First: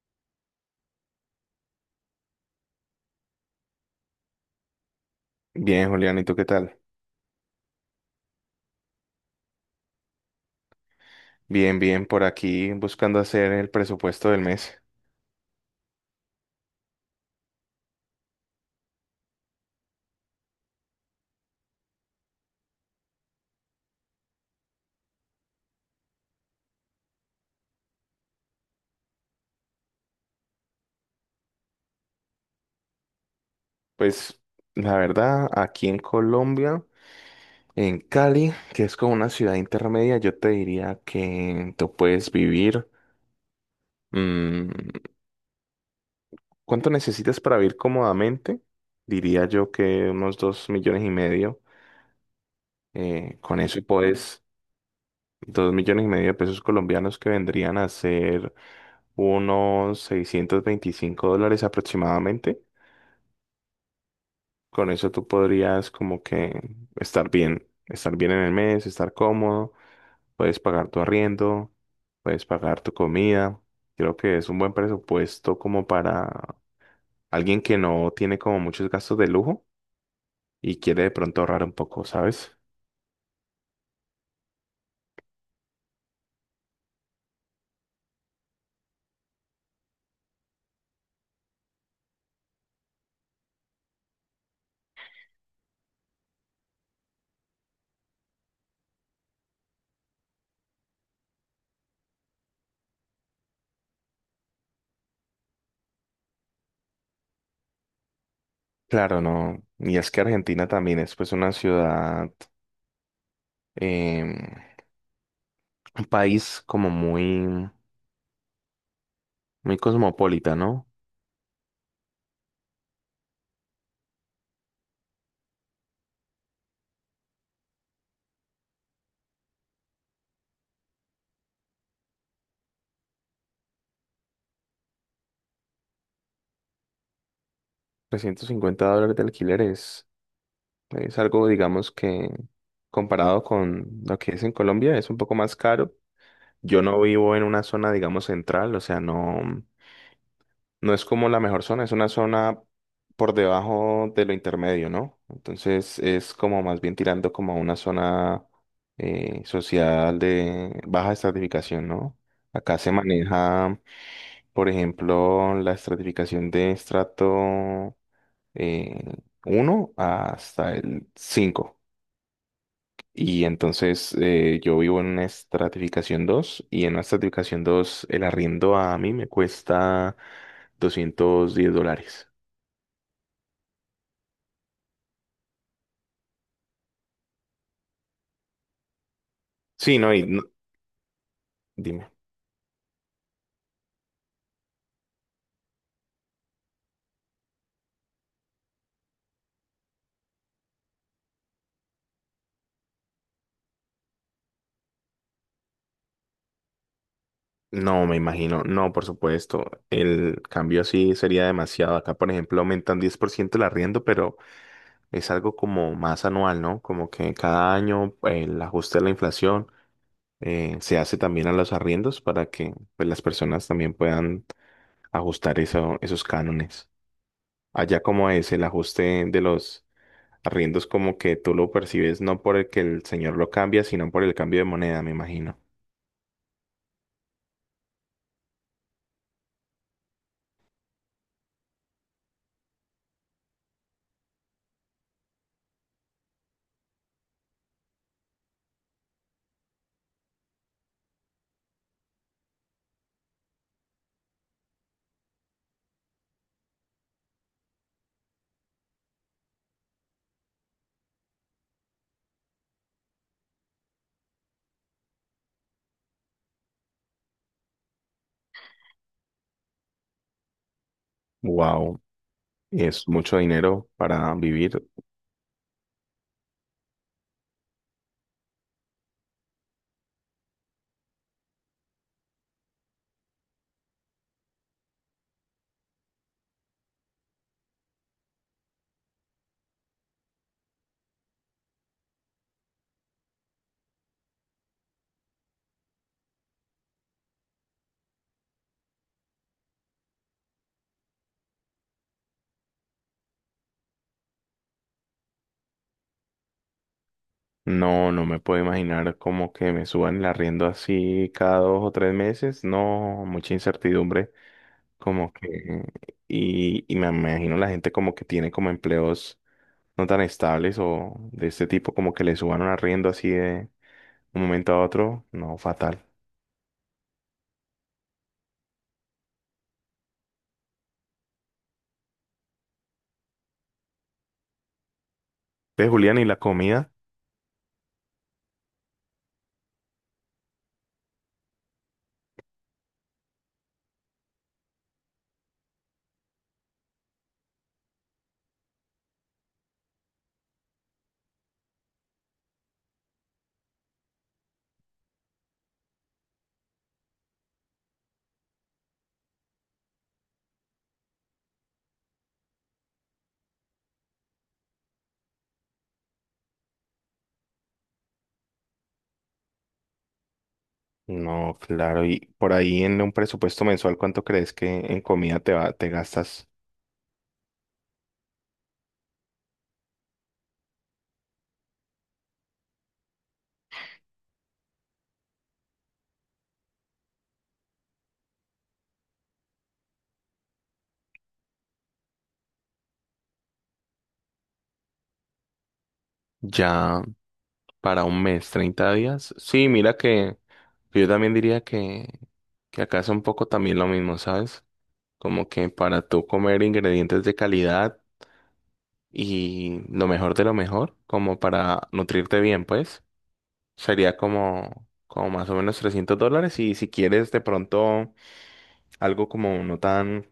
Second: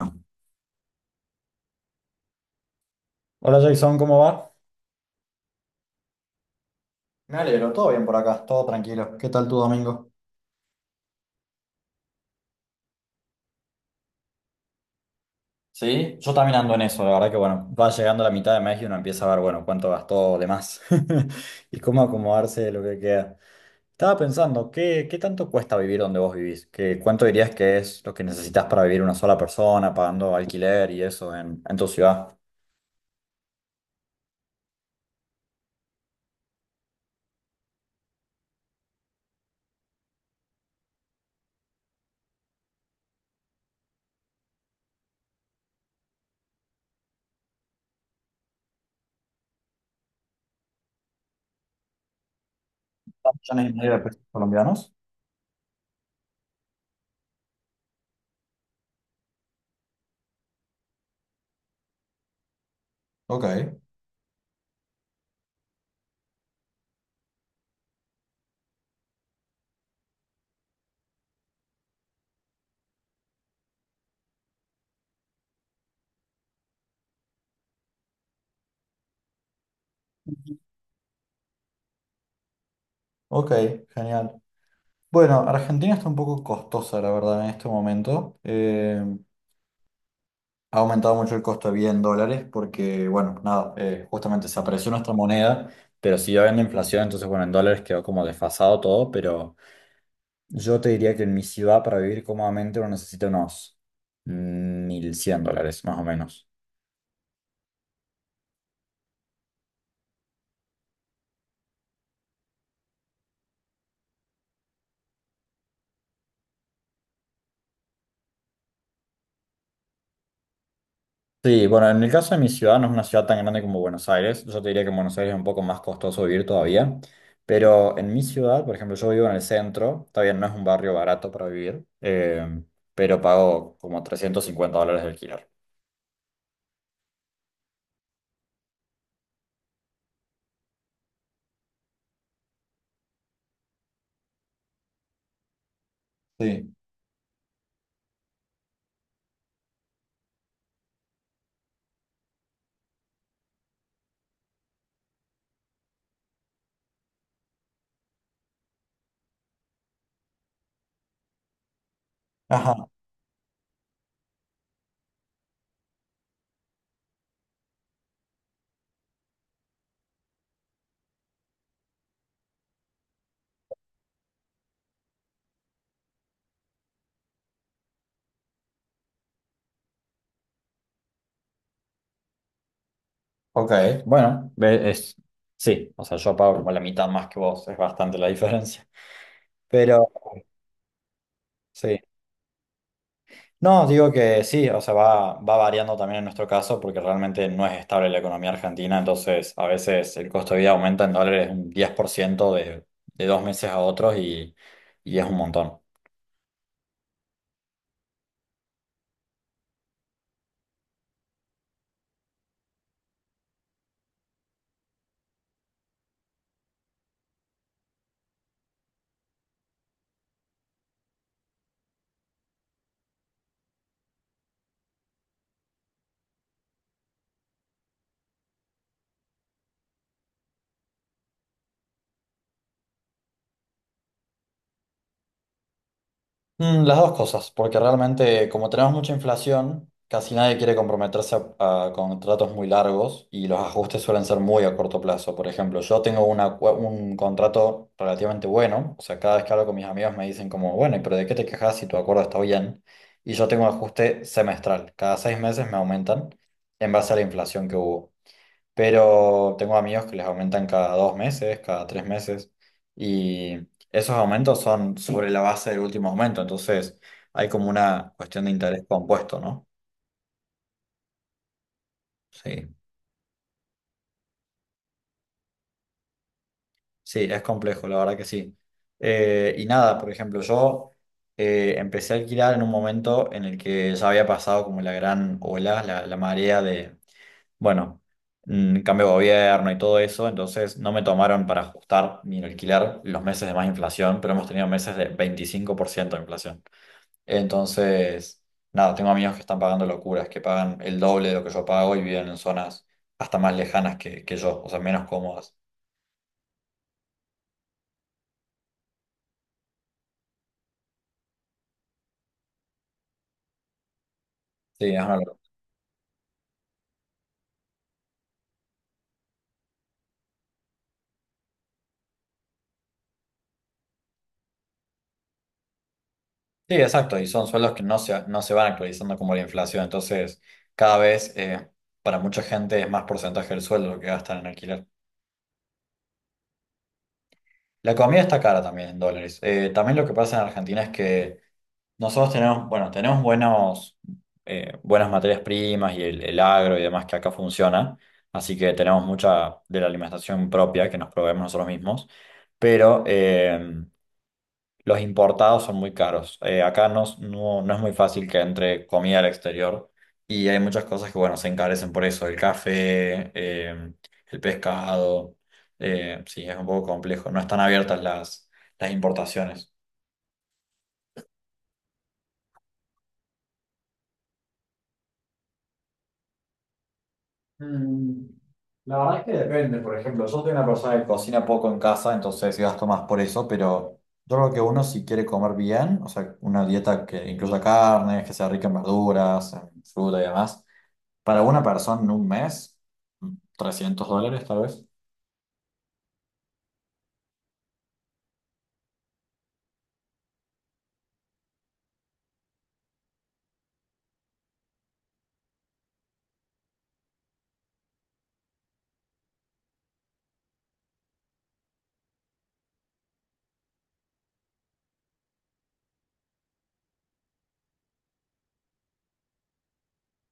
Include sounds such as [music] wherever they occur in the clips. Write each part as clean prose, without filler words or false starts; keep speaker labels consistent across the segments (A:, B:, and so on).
A: Hola Jason, ¿cómo va?
B: Bien, Julián, ¿y tú qué tal?
A: Me alegro, todo bien por acá, todo tranquilo. ¿Qué tal tu domingo?
B: Bien, bien, por aquí buscando hacer el presupuesto del mes.
A: Sí, yo también ando en eso, la verdad que bueno, va llegando la mitad de mes y uno empieza a ver, bueno, cuánto gastó de más [laughs] y cómo acomodarse de lo que queda. Estaba pensando, ¿qué tanto cuesta vivir donde vos vivís? ¿Cuánto dirías que es lo que necesitas para vivir una sola persona, pagando alquiler y eso en tu ciudad?
B: Pues la verdad, aquí en Colombia, en Cali, que es como una ciudad intermedia, yo te diría que tú puedes vivir. mm, ¿Cuánto necesitas para vivir cómodamente? Diría yo que unos 2,5 millones.
A: ¿Dos
B: Con
A: millones y
B: eso
A: medio de pesos
B: puedes,
A: colombianos?
B: 2,5 millones de pesos colombianos que vendrían a ser unos $625 aproximadamente.
A: Ok.
B: Con eso tú podrías como que estar bien en el mes, estar cómodo, puedes pagar tu arriendo, puedes pagar tu comida. Creo que es un buen presupuesto como para alguien que no tiene como muchos gastos de lujo y quiere de pronto ahorrar un poco, ¿sabes?
A: Ok, genial. Bueno, Argentina está un poco costosa, la verdad, en este momento. Ha aumentado mucho el costo de vida en dólares porque, bueno, nada, justamente se apreció nuestra moneda, pero siguió habiendo inflación, entonces, bueno, en dólares quedó como desfasado todo, pero yo te diría que en mi ciudad para vivir cómodamente uno necesita unos $1.100, más o menos.
B: Claro, no. Y es que Argentina también es pues una ciudad, em, un país como muy, muy cosmopolita, ¿no?
A: Sí, bueno, en el caso de mi ciudad no es una ciudad tan grande como Buenos Aires. Yo te diría que en Buenos Aires es un poco más costoso vivir todavía. Pero en mi ciudad, por ejemplo, yo vivo en el centro. Está bien, no es un barrio barato para vivir, pero pago como $350 de alquiler.
B: $350 de alquileres. Es algo, digamos, que comparado con lo que es en Colombia, es un poco más caro.
A: Sí.
B: Yo no vivo en una zona, digamos, central, o sea, no, no es como la mejor zona, es una zona por debajo de lo intermedio, ¿no? Entonces es como más bien tirando como a una zona social de baja estratificación, ¿no?
A: Ajá.
B: Acá se maneja, por ejemplo, la estratificación de estrato eh, 1 hasta el cinco. Y entonces yo vivo en una estratificación 2 y en la estratificación 2 el arriendo a mí me cuesta $210.
A: Ok, bueno, es, sí, o sea, yo pago como la mitad más que vos, es bastante la diferencia.
B: Sí,
A: Pero
B: no,
A: sí.
B: dime.
A: No, digo que sí, o sea, va variando también en nuestro caso porque realmente no es estable la economía argentina, entonces a veces el costo de vida aumenta en dólares un 10% de dos meses a otros y es un montón.
B: No, me imagino. No, por supuesto. El cambio así sería demasiado. Acá, por ejemplo, aumentan 10% el arriendo, pero es algo como más anual, ¿no? Como que cada año el ajuste de la inflación se hace también a los arriendos para que pues, las personas también puedan ajustar esos cánones. Allá como es el ajuste de los arriendos, como que tú lo percibes no por el que el señor lo cambia, sino por el cambio de moneda, me imagino.
A: Las dos cosas, porque realmente como tenemos mucha inflación, casi nadie quiere comprometerse a contratos muy largos y los ajustes suelen ser muy a corto plazo. Por ejemplo, yo tengo un contrato relativamente bueno, o sea, cada vez que hablo con mis amigos me dicen como, bueno, pero ¿de qué te quejas si tu acuerdo está bien? Y yo tengo un ajuste semestral, cada 6 meses me aumentan en base a la inflación que hubo, pero tengo amigos que les aumentan cada 2 meses, cada 3 meses, y esos aumentos son sobre la base del último aumento, entonces hay como una cuestión de interés compuesto, ¿no?
B: Wow,
A: Sí,
B: es mucho dinero para vivir.
A: sí, es complejo, la verdad que sí. Y nada, por ejemplo, yo empecé a alquilar en un momento en el que ya había pasado como la gran ola, la marea de bueno, cambio de gobierno y todo eso, entonces no me tomaron para ajustar mi alquiler los meses de más inflación, pero hemos tenido meses de 25% de inflación. Entonces, nada, tengo amigos que están pagando locuras, que pagan el doble de lo que yo pago y viven en zonas hasta más lejanas que yo, o sea, menos cómodas.
B: No, no me puedo imaginar como que me suban el arriendo así cada 2 o 3 meses. No, mucha incertidumbre.
A: Sí, es una
B: Como
A: locura.
B: que, y me imagino la gente como que tiene como empleos no tan estables o de este tipo, como que le suban un arriendo así de un momento a otro. No, fatal.
A: Sí, exacto, y son sueldos que no se van actualizando como la inflación, entonces cada vez para mucha gente es más porcentaje del sueldo lo que gastan en alquiler.
B: Ve, Julián, ¿y la comida?
A: La comida está cara también en dólares. También lo que pasa en Argentina es que nosotros tenemos, bueno, tenemos buenas materias primas y el agro y demás que acá funciona. Así que tenemos mucha de la alimentación propia que nos proveemos nosotros mismos. Pero los importados son muy caros. Acá no es muy fácil que entre comida al exterior y hay muchas cosas que, bueno, se encarecen por eso. El café, el pescado. Sí, es un poco complejo. No están abiertas las importaciones.
B: No, claro, y por ahí en un presupuesto mensual, ¿cuánto crees que en comida te va, te gastas
A: Mm, La verdad es que depende, por ejemplo, yo soy una persona que cocina poco en casa, entonces sí gasto más por eso, pero yo creo que uno si quiere comer bien, o sea, una dieta que incluya carnes, que sea rica en verduras, en fruta y demás. Para una persona en un mes, $300 tal vez.
B: ya para un mes, 30 días? Sí, mira que yo también diría que acá es un poco también lo mismo, ¿sabes? Como que para tú comer ingredientes de calidad y lo mejor de lo mejor, como para nutrirte bien, pues, sería como, más o menos $300 y si quieres de pronto algo como no tan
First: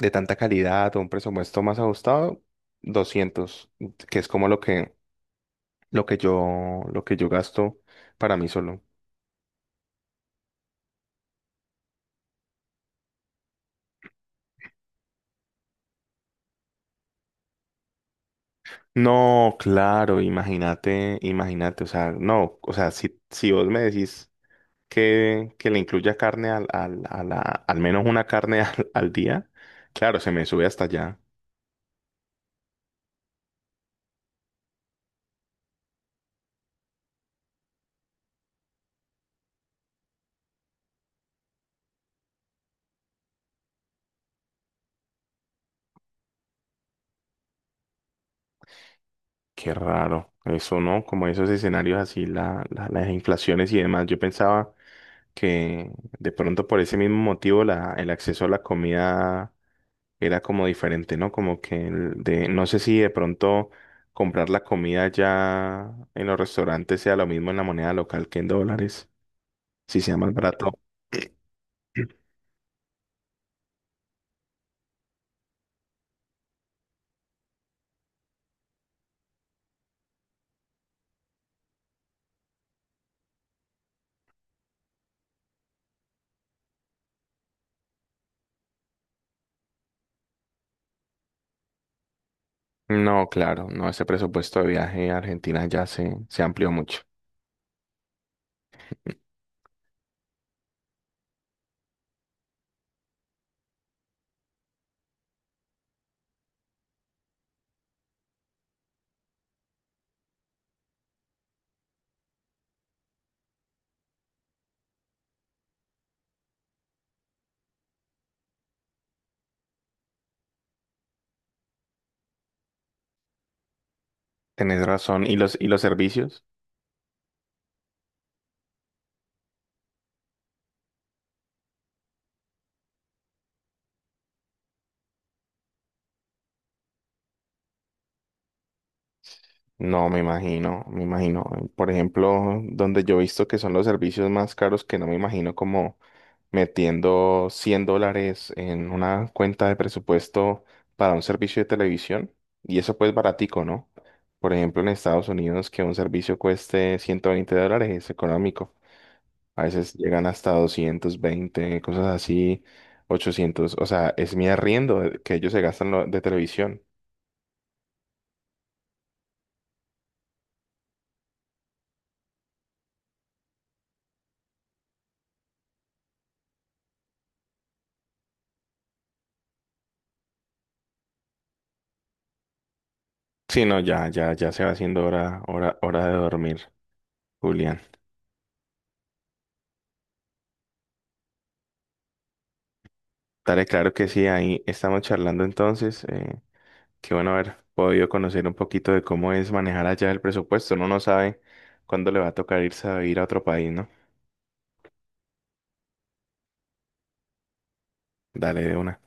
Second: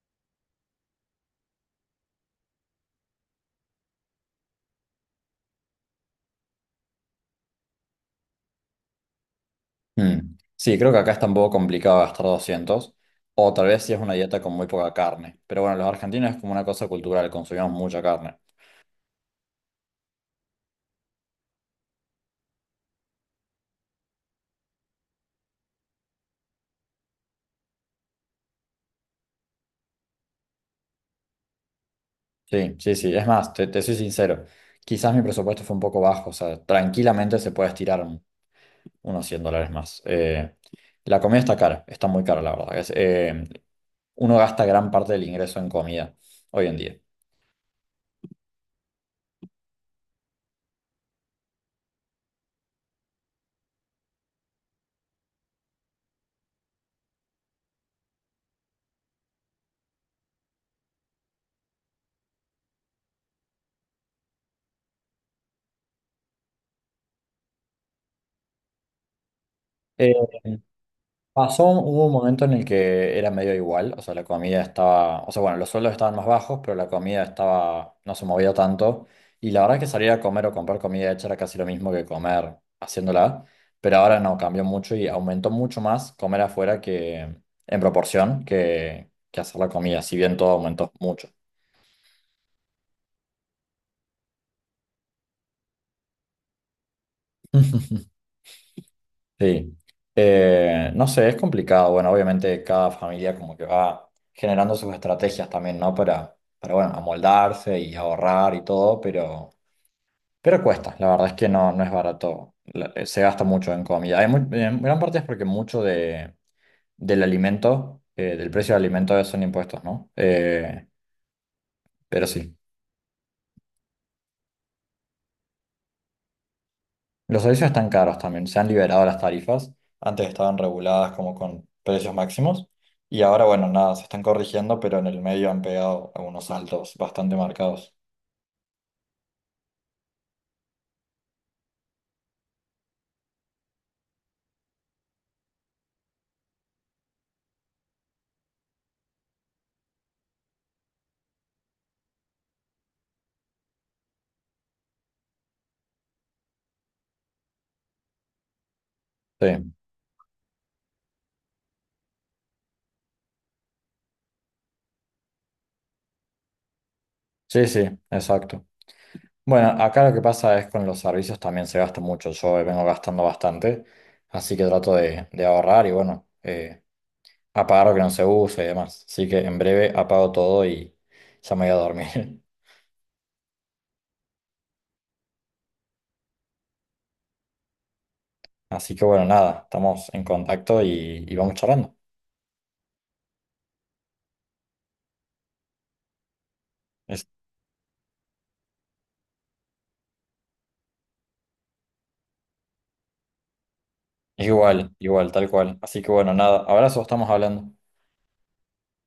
B: de tanta calidad o un presupuesto más ajustado, 200 que es como lo que yo gasto para mí solo.
A: Mm. Sí, creo que acá está un poco complicado gastar 200 o tal vez si es una dieta con muy poca carne. Pero bueno, los argentinos es como una cosa cultural, consumimos mucha carne.
B: No, claro, imagínate, imagínate, o sea, no, o sea, si vos me decís que le incluya carne al menos una carne [laughs] al día, claro, se me sube hasta allá.
A: Sí, sí, sí, es más, te soy sincero, quizás mi presupuesto fue un poco bajo, o sea, tranquilamente se puede estirar unos $100 más. La comida está cara, está muy cara, la verdad. Uno gasta gran parte del ingreso en comida hoy en día.
B: Qué raro, eso, ¿no? Como esos escenarios así, las inflaciones y demás. Yo pensaba que de pronto por ese mismo motivo el acceso a la comida era como diferente, ¿no? Como que el de, no sé si de pronto comprar la comida ya en los restaurantes sea lo mismo en la moneda local que en dólares, si
A: Eh,
B: sea más barato.
A: Pasó, hubo un momento en el que era medio igual, o sea, la comida estaba, o sea, bueno, los sueldos estaban más bajos, pero la comida estaba, no se movía tanto. Y la verdad es que salir a comer o comprar comida hecha era casi lo mismo que comer haciéndola, pero ahora no, cambió mucho y aumentó mucho más comer afuera que en proporción que hacer la comida, si bien todo aumentó mucho.
B: No, claro, no, ese presupuesto de viaje a Argentina ya se amplió mucho.
A: [laughs] Sí, no sé, es complicado. Bueno, obviamente cada familia como que va generando sus estrategias también, ¿no? Para bueno, amoldarse y ahorrar y todo, pero, cuesta. La verdad es que no, no es barato. Se gasta mucho en comida. Hay en gran parte es porque mucho del alimento, del precio del alimento son impuestos, ¿no? Pero sí.
B: Tenés razón. ¿Y los servicios?
A: Los servicios están caros también, se han liberado las tarifas, antes estaban reguladas como con precios máximos y ahora, bueno, nada, se están corrigiendo, pero en el medio han pegado algunos saltos bastante marcados.
B: No, me imagino, me imagino. Por ejemplo, donde yo he visto que son los servicios más caros, que no me imagino como metiendo $100 en una cuenta de presupuesto para un servicio de televisión. Y eso pues baratico, ¿no? Por ejemplo, en Estados Unidos, que un servicio cueste $120 es económico. A
A: Sí,
B: veces llegan hasta 220, cosas así, 800, o sea, es mi arriendo que ellos se gastan de televisión.
A: sí, sí, exacto. Bueno, acá lo que pasa es con los servicios también se gasta mucho, yo vengo gastando bastante, así que trato de ahorrar y bueno, apagar lo que no se use y demás. Así que en breve apago todo y ya me voy a dormir. [laughs]
B: Sí, no, ya, ya, ya se va haciendo hora, hora, hora de dormir. Julián.
A: Así que bueno, nada, estamos en contacto y vamos charlando.
B: Dale, claro que sí, ahí estamos charlando entonces. Qué bueno haber podido conocer un poquito de cómo es manejar allá el presupuesto. Uno no sabe cuándo le va a tocar irse a vivir a otro país, ¿no?
A: Igual, igual, tal cual. Así que bueno, nada, abrazo, estamos hablando.
B: Dale de una.